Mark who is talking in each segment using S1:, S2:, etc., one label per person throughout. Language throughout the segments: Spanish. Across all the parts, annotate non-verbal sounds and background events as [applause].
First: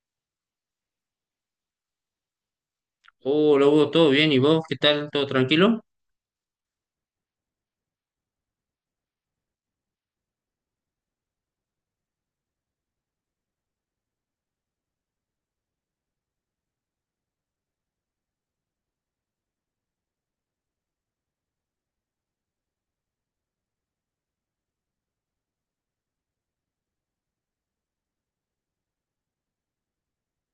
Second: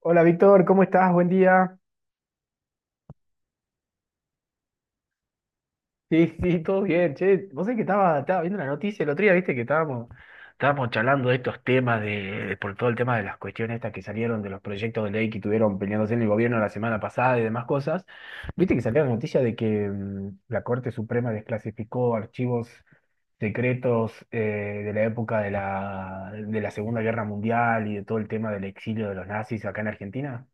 S1: Hola Víctor, ¿cómo estás? Buen día.
S2: Hola Hugo, ¿todo bien? ¿Y vos qué tal? ¿Todo tranquilo?
S1: Sí, [laughs] sí, todo bien. Che, vos sabés que estaba viendo la noticia el otro día, viste que estábamos charlando de estos temas de, por todo el tema de las cuestiones estas que salieron de los proyectos de ley que tuvieron peleándose en el gobierno la semana pasada y demás cosas. Viste que salió la noticia de que la Corte Suprema desclasificó archivos secretos de la época de la Segunda Guerra Mundial y de todo el tema del exilio de los nazis acá en Argentina.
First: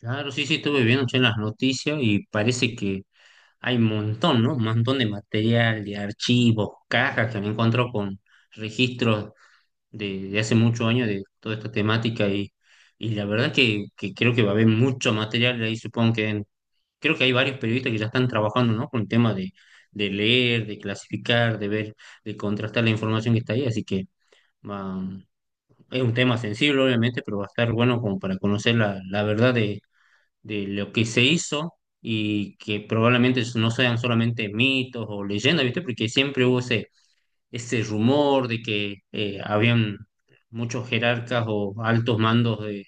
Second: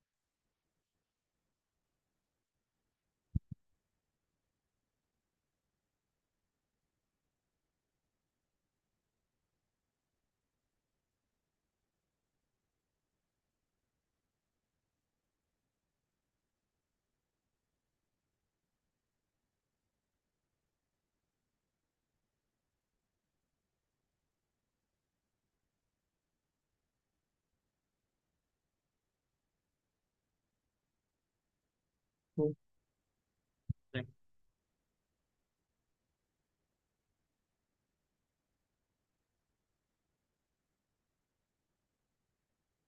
S2: Claro, sí, sí, estuve viendo che, las noticias y parece que hay un montón, ¿no? Un montón de material, de archivos, cajas que me encuentro con registros de hace muchos años de toda esta temática y la verdad que creo que va a haber mucho material ahí, supongo que creo que hay varios periodistas que ya están trabajando, ¿no? Con el tema de leer, de clasificar, de ver, de contrastar la información que está ahí, así que... Es un tema sensible, obviamente, pero va a estar bueno como para conocer la, la verdad de lo que se hizo y
S1: [laughs]
S2: que probablemente no sean solamente mitos o leyendas, ¿viste? Porque siempre hubo ese, ese rumor de que habían muchos jerarcas o altos mandos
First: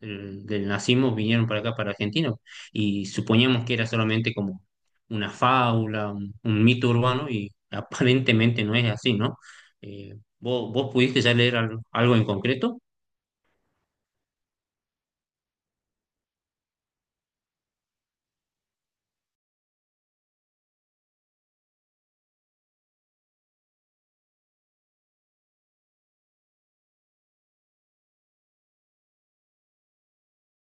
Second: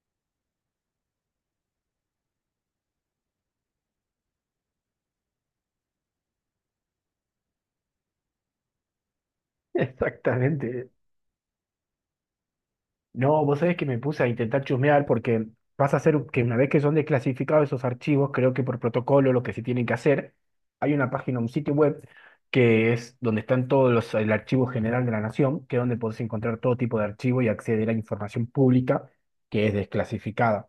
S2: del, del nazismo vinieron para acá, para Argentina, y suponíamos que era solamente como una fábula, un mito urbano, y aparentemente no es así, ¿no? Eh, ¿vos,
S1: Exactamente.
S2: vos pudiste ya leer algo algo en concreto?
S1: No, vos sabés que me puse a intentar chusmear porque vas a hacer que una vez que son desclasificados esos archivos, creo que por protocolo lo que se tienen que hacer, hay una página, un sitio web que es donde están todos los, el archivo general de la nación, que es donde podés encontrar todo tipo de archivo y acceder a información pública que es desclasificada.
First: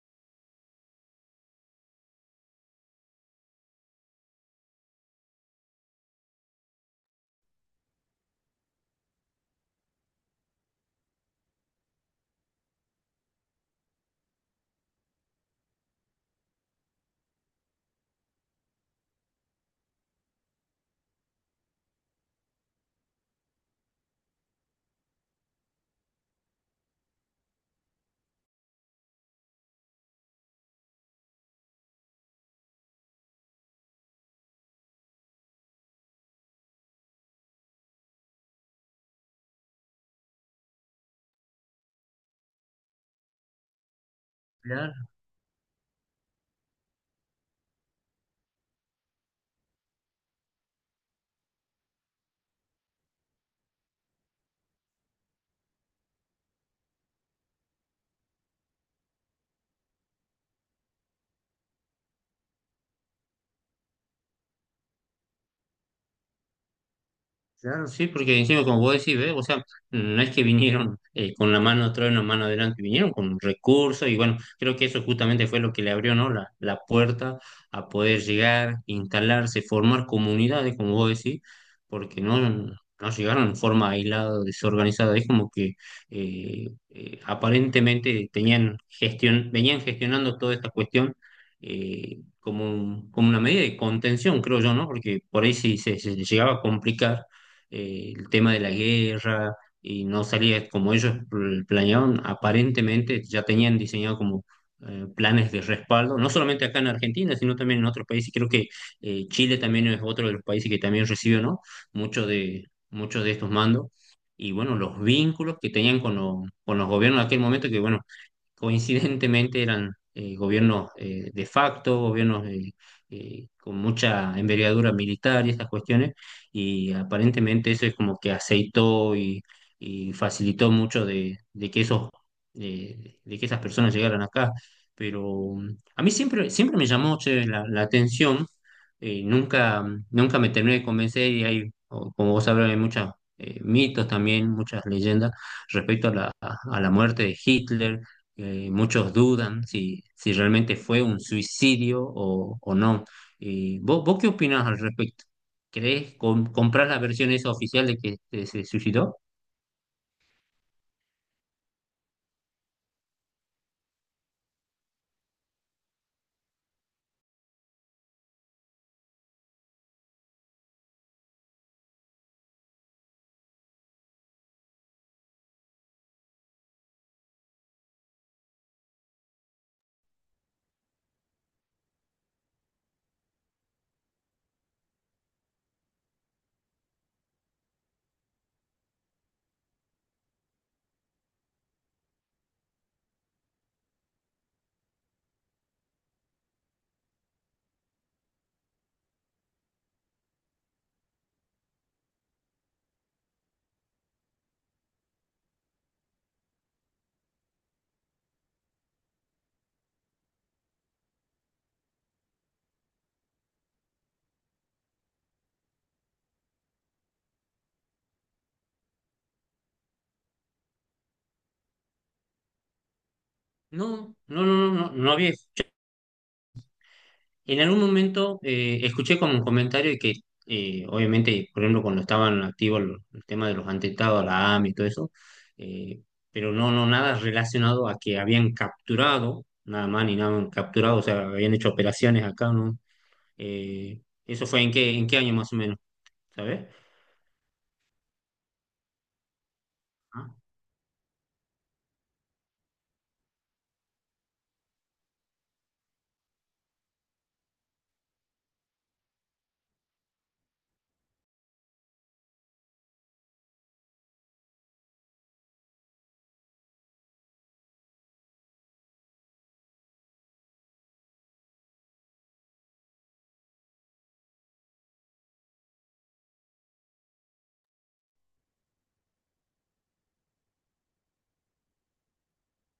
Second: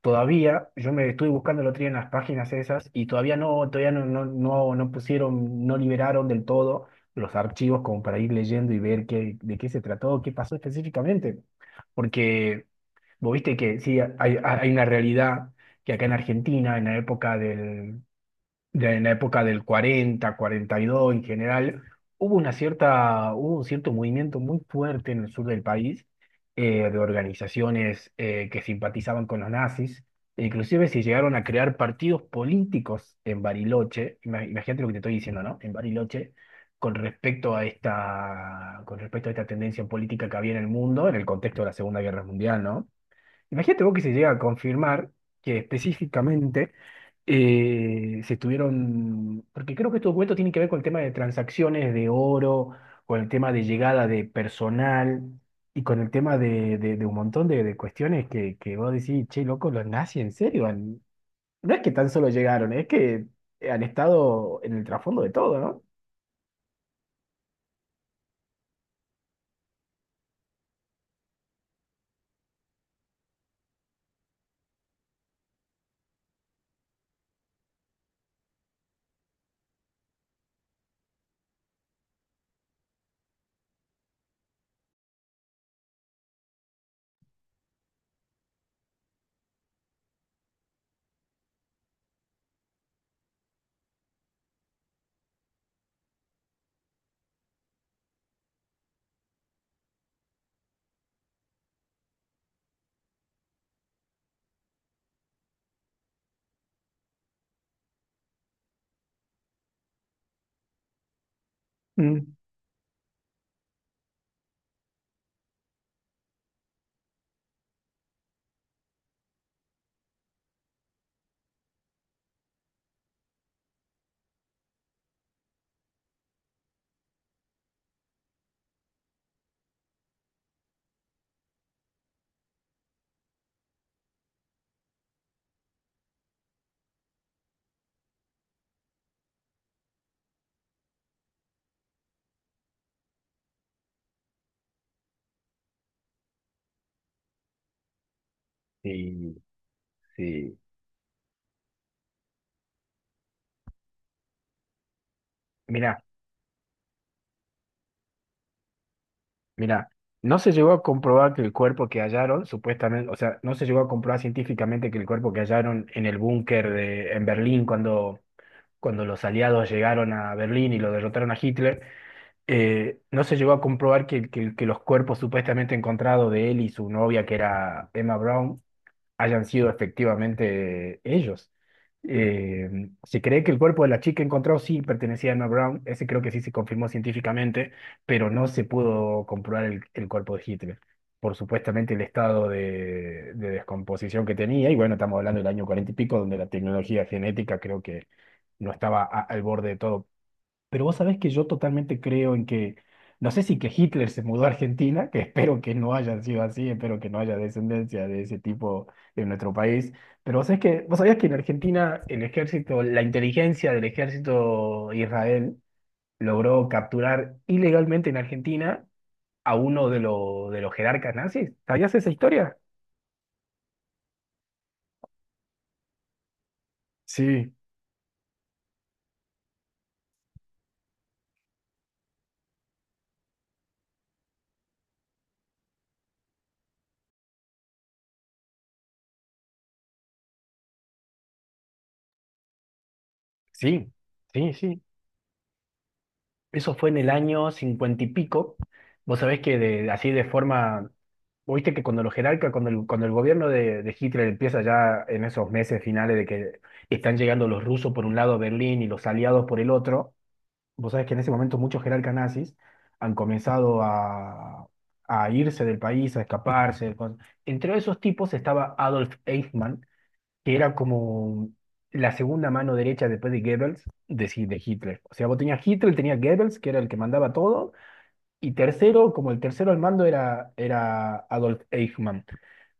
S1: Todavía, yo me estuve buscando el otro día en las páginas esas y todavía no pusieron, no liberaron del todo los archivos como para ir leyendo y ver qué, de qué se trató, qué pasó específicamente. Porque vos viste que sí, hay una realidad que acá en Argentina, en la época del 40, 42 en general, hubo un cierto movimiento muy fuerte en el sur del país de organizaciones que simpatizaban con los nazis. E Inclusive se llegaron a crear partidos políticos en Bariloche, imagínate lo que te estoy diciendo, ¿no? En Bariloche, con respecto a esta tendencia política que había en el mundo, en el contexto de la Segunda Guerra Mundial, ¿no? Imagínate vos que se llega a confirmar que específicamente se estuvieron, porque creo que estos documentos tienen que ver con el tema de transacciones de oro, con el tema de llegada de personal y con el tema de un montón de cuestiones que vos decís, che, loco, los nazis en serio. No es que tan solo llegaron, es que han estado en el trasfondo de todo, ¿no?
S2: Claro, sí, porque encima, como vos decís, ¿ves? O sea, no es que vinieron con la mano atrás y la mano adelante, vinieron con recursos y bueno, creo que eso justamente fue lo que le abrió, ¿no? La puerta a poder llegar, instalarse, formar comunidades, como vos decís, porque no, no llegaron en forma aislada, desorganizada, es como que aparentemente tenían gestión, venían gestionando toda esta cuestión. Como, como una medida de contención, creo yo, ¿no? Porque por ahí sí se llegaba a complicar el tema de la guerra, y no salía como ellos planeaban, aparentemente ya tenían diseñado como planes de respaldo, no solamente acá en Argentina, sino también en otros países. Creo que Chile también es otro de los países que también recibe, ¿no? Muchos
S1: Mm.
S2: de, muchos de estos mandos. Y bueno, los vínculos que tenían con los gobiernos en aquel momento, que bueno, coincidentemente eran gobiernos de facto, gobiernos con mucha envergadura militar y estas cuestiones, y aparentemente eso es como que aceitó y facilitó mucho de que esos, de que esas personas llegaran acá. Pero mm, a mí siempre, siempre me llamó che, la atención, nunca, nunca me terminé de convencer y hay, como vos sabrás, hay muchos mitos también, muchas leyendas respecto a la muerte de Hitler. Muchos
S1: Sí,
S2: dudan si, si
S1: sí.
S2: realmente fue un suicidio o no. ¿Vos qué opinás al respecto? ¿Crees, comprás la versión esa oficial de que se suicidó?
S1: Mira, no se llegó a comprobar que el cuerpo que hallaron, supuestamente, o sea, no se llegó a comprobar científicamente que el cuerpo que hallaron en el búnker en Berlín cuando los aliados llegaron a Berlín y lo derrotaron a Hitler, no se llegó a comprobar que los cuerpos supuestamente encontrados de él y su novia, que era Emma Brown, hayan sido efectivamente ellos. Eh, Se cree que el cuerpo de la chica encontrado sí pertenecía a Emma Brown, ese creo que sí se confirmó científicamente, pero no se pudo comprobar el cuerpo de Hitler por supuestamente el estado de descomposición que tenía, y bueno, estamos hablando del año cuarenta y pico, donde la tecnología genética creo que no estaba al borde de todo, pero vos sabés que yo totalmente creo en que, no sé si que Hitler se mudó a Argentina, que [laughs] espero que no haya sido así, espero que no haya descendencia de ese tipo en nuestro país, pero vos sabés que, vos sabías que en Argentina el ejército, la inteligencia del ejército Israel logró capturar ilegalmente en Argentina a uno de los jerarcas nazis. ¿Sabías esa historia?
S2: No, no, no, no, no, no había.
S1: Sí,
S2: En algún momento escuché como un comentario de que, obviamente, por ejemplo, cuando estaban activos el tema de los atentados, la AMI y todo eso, eh, pero no, no, nada relacionado a que habían capturado, nada más ni nada, capturado, o sea, habían hecho operaciones acá, ¿no?
S1: sí,
S2: ¿Eso
S1: sí,
S2: fue
S1: sí.
S2: en qué año más o menos? ¿Sabes?
S1: Eso fue en el año cincuenta y pico. Vos sabés que así de
S2: Ah,
S1: forma, viste que cuando los jerarcas, cuando cuando el gobierno de Hitler empieza ya en esos meses finales de que están llegando los rusos por un lado a Berlín y los aliados por el otro, vos sabés que en ese momento muchos jerarcas nazis han comenzado a irse del país, a escaparse. Entre esos tipos estaba Adolf Eichmann, que era como la segunda mano derecha después de Goebbels, sí, de Hitler. O sea, vos tenías Hitler, tenías Goebbels, que era el que mandaba todo, y tercero, como el tercero al mando era Adolf Eichmann.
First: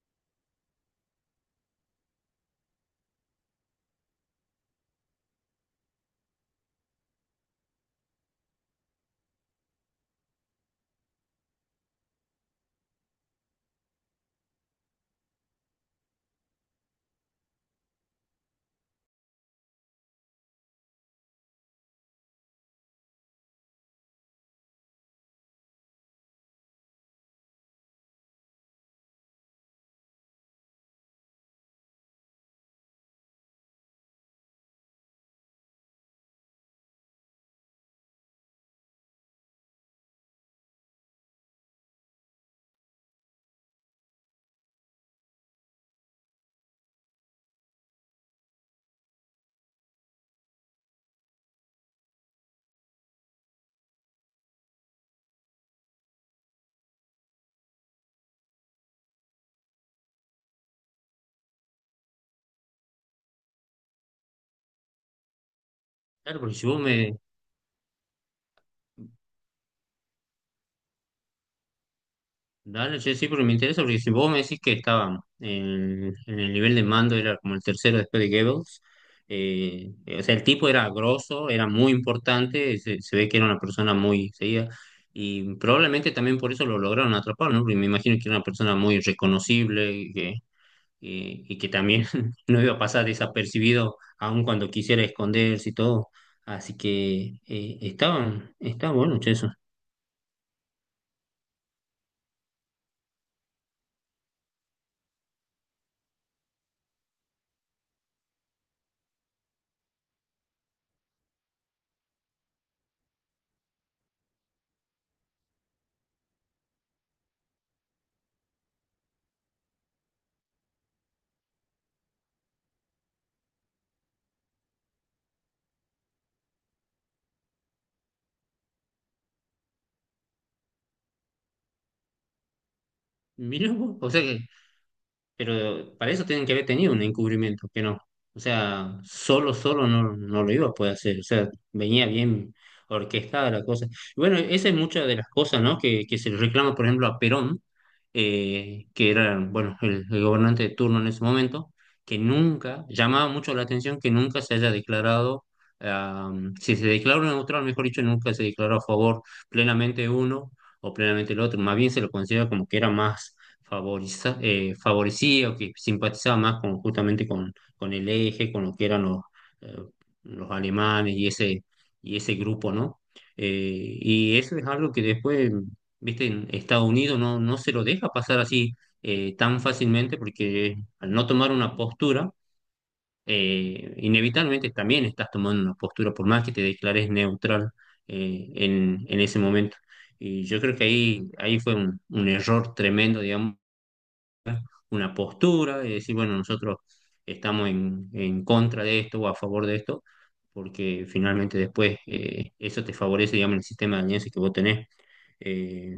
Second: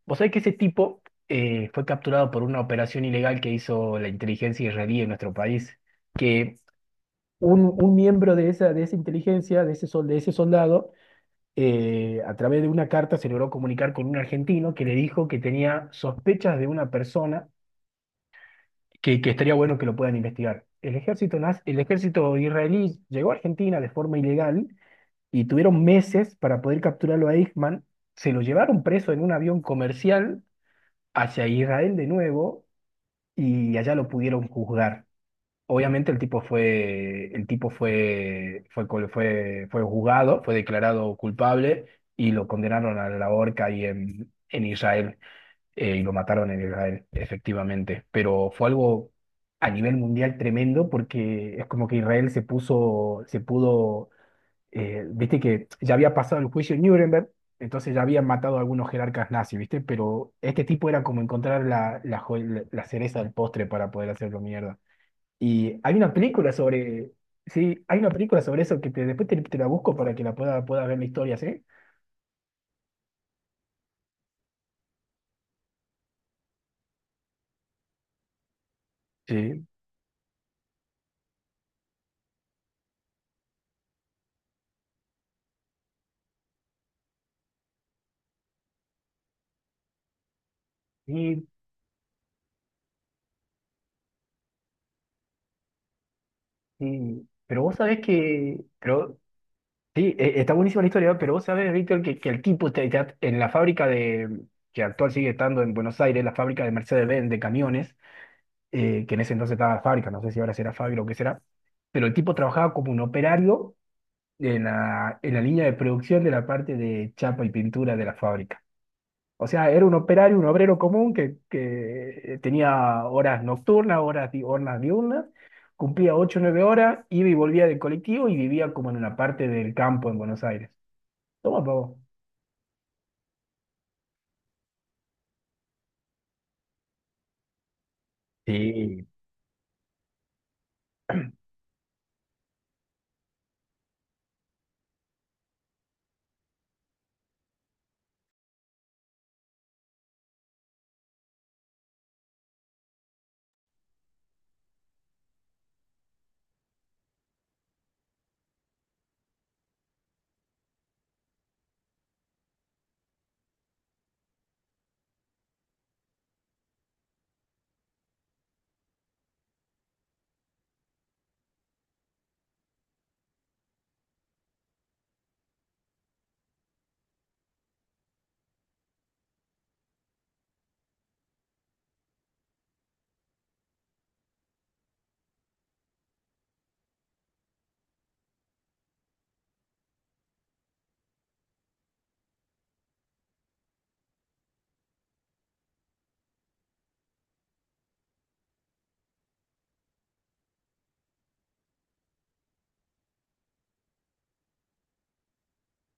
S1: Vos sabés que ese tipo fue capturado por una operación ilegal que hizo la inteligencia israelí en nuestro país, que un miembro de esa inteligencia, de ese soldado, a través de una carta se logró comunicar con un argentino que le dijo que tenía sospechas de una persona que estaría bueno que lo puedan investigar. El ejército, el ejército israelí llegó a Argentina de forma ilegal y tuvieron meses para poder capturarlo a Eichmann. Se lo llevaron preso en un avión comercial hacia Israel de nuevo y allá lo pudieron juzgar. Obviamente el tipo fue, fue, col- fue juzgado, fue declarado culpable y lo condenaron a la horca ahí en Israel y lo mataron en Israel, efectivamente. Pero fue algo a nivel mundial tremendo porque es como que se pudo, viste que ya había pasado el juicio en Nuremberg, entonces ya habían matado a algunos jerarcas nazis, viste, pero este tipo era como encontrar la cereza del postre para poder hacerlo mierda. Y hay una
S2: claro,
S1: película
S2: porque si vos
S1: sobre...
S2: me...
S1: Sí, hay una película sobre eso que después te la busco para que pueda ver la historia, ¿sí?
S2: Dale, che, sí, porque me interesa, porque si vos me decís que estaba en el nivel de mando, era como el tercero después de Goebbels,
S1: Sí.
S2: o sea, el tipo era grosso, era muy importante, se ve que era una persona muy seguida, y probablemente también por eso lo lograron atrapar, ¿no? Porque me imagino que era una persona muy reconocible,
S1: Sí,
S2: y que también [laughs] no iba a pasar desapercibido aun cuando quisiera esconderse y todo. Así
S1: sí.
S2: que
S1: Pero vos sabés
S2: estaban,
S1: que,
S2: estaban
S1: pero
S2: buenos che, eso.
S1: sí, está buenísima la historia, ¿no? Pero vos sabés, Víctor, que el tipo en la fábrica que actual sigue estando en Buenos Aires, la fábrica de Mercedes-Benz de camiones, que en ese entonces estaba fábrica, no sé si ahora será fábrica o qué será, pero el tipo trabajaba como un operario en la línea de producción de la parte de chapa y pintura de la fábrica. O sea, era un operario, un obrero común que tenía horas nocturnas, horas diurnas, cumplía 8 o 9 horas, iba y volvía del colectivo y vivía como en una parte del campo en Buenos Aires. Toma, pavo.
S2: Mirá vos, o sea que pero para eso tienen que haber tenido un encubrimiento, que no. O sea,
S1: Sí,
S2: solo, solo no, no lo iba a poder hacer. O sea, venía bien orquestada la cosa. Y bueno, esa es muchas de las cosas, ¿no? Que se le reclama, por ejemplo, a Perón, que era, bueno, el gobernante de turno en ese momento, que nunca, llamaba mucho la atención que nunca se haya declarado, ah, si se declaró neutral, mejor dicho, nunca se declaró a favor plenamente de uno o plenamente el otro. Más bien se lo considera como que era más favorecía o que simpatizaba más con, justamente con el eje, con lo que eran eh, los alemanes y ese grupo, ¿no? Y eso es algo que después, viste, en Estados Unidos no, no se lo deja pasar así tan fácilmente porque al no tomar una postura, inevitablemente también estás tomando una postura, por más que te declares neutral en ese momento. Y yo creo que ahí, ahí fue un error tremendo, digamos una postura y decir, bueno, nosotros estamos en contra de esto o a favor de esto, porque finalmente después eso te favorece, digamos, el sistema de alianza que vos tenés. Eh,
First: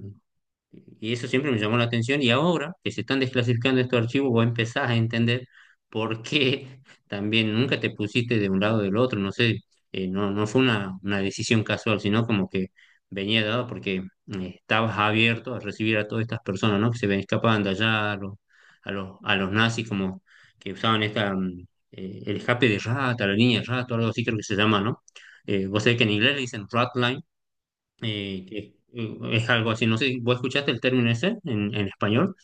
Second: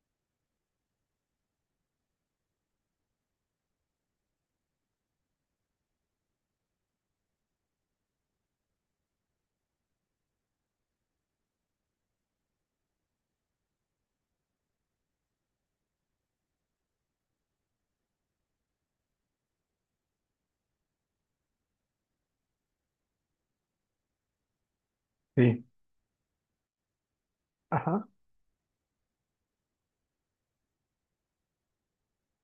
S2: y eso siempre me llamó la atención y ahora que se están desclasificando estos archivos, vos empezás a entender por qué [laughs] también nunca te pusiste de un lado o del otro, no sé, no, no fue una decisión casual, sino como que venía dado porque estabas abierto a recibir a todas estas personas, ¿no? Que se ven escapando allá, a los, a los, a los nazis como que usaban esta, el escape de rata, la línea de rata, algo así creo que se llama, ¿no?
S1: sí.
S2: Vos sabés que en inglés le dicen rat line,
S1: Ajá.
S2: que es algo así, no sé, si ¿vos escuchaste el término ese en español?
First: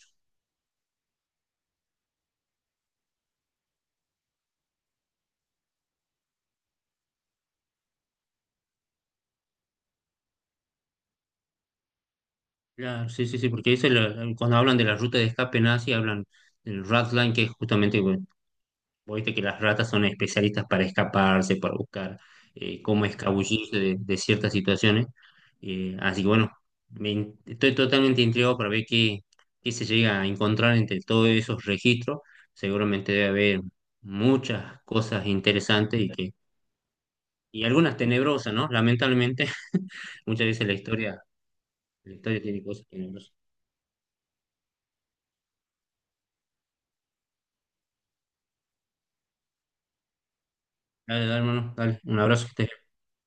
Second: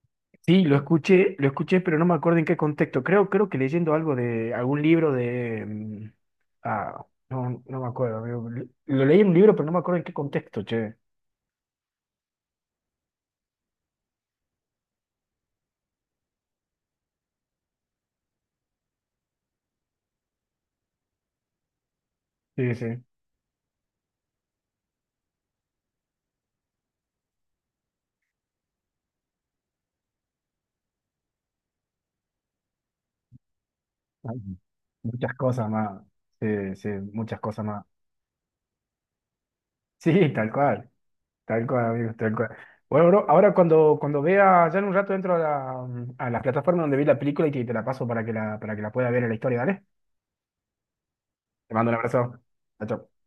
S1: Sí, lo escuché, pero no me acuerdo en qué contexto. Creo que leyendo algo de algún libro de... ah, no, no me acuerdo, amigo. Lo leí en un libro, pero no me acuerdo en qué contexto, che.
S2: Claro, sí, sí, sí, porque dice cuando hablan de la ruta de escape nazi, hablan del Ratline, que es justamente, bueno, vos viste que las ratas son especialistas para escaparse, para buscar
S1: Sí, sí.
S2: cómo escabullirse de ciertas situaciones. Así que bueno, estoy totalmente intrigado para ver qué, qué se llega a encontrar entre todos esos registros. Seguramente debe haber
S1: Ay,
S2: muchas cosas
S1: muchas cosas
S2: interesantes
S1: más.
S2: y que
S1: Sí, sí, muchas cosas
S2: y
S1: más.
S2: algunas tenebrosas, ¿no? Lamentablemente,
S1: Sí,
S2: muchas veces
S1: tal cual, amigo,
S2: la
S1: tal
S2: historia
S1: cual.
S2: tiene cosas que
S1: Bueno,
S2: no.
S1: bro, ahora cuando vea, ya en un rato entro a la plataforma donde vi la película y te la paso para que la pueda ver en la historia, ¿vale?
S2: Dale, dale,
S1: Te
S2: hermano,
S1: mando un
S2: dale.
S1: abrazo.
S2: Un abrazo que estés
S1: Chao,
S2: bien.
S1: chao.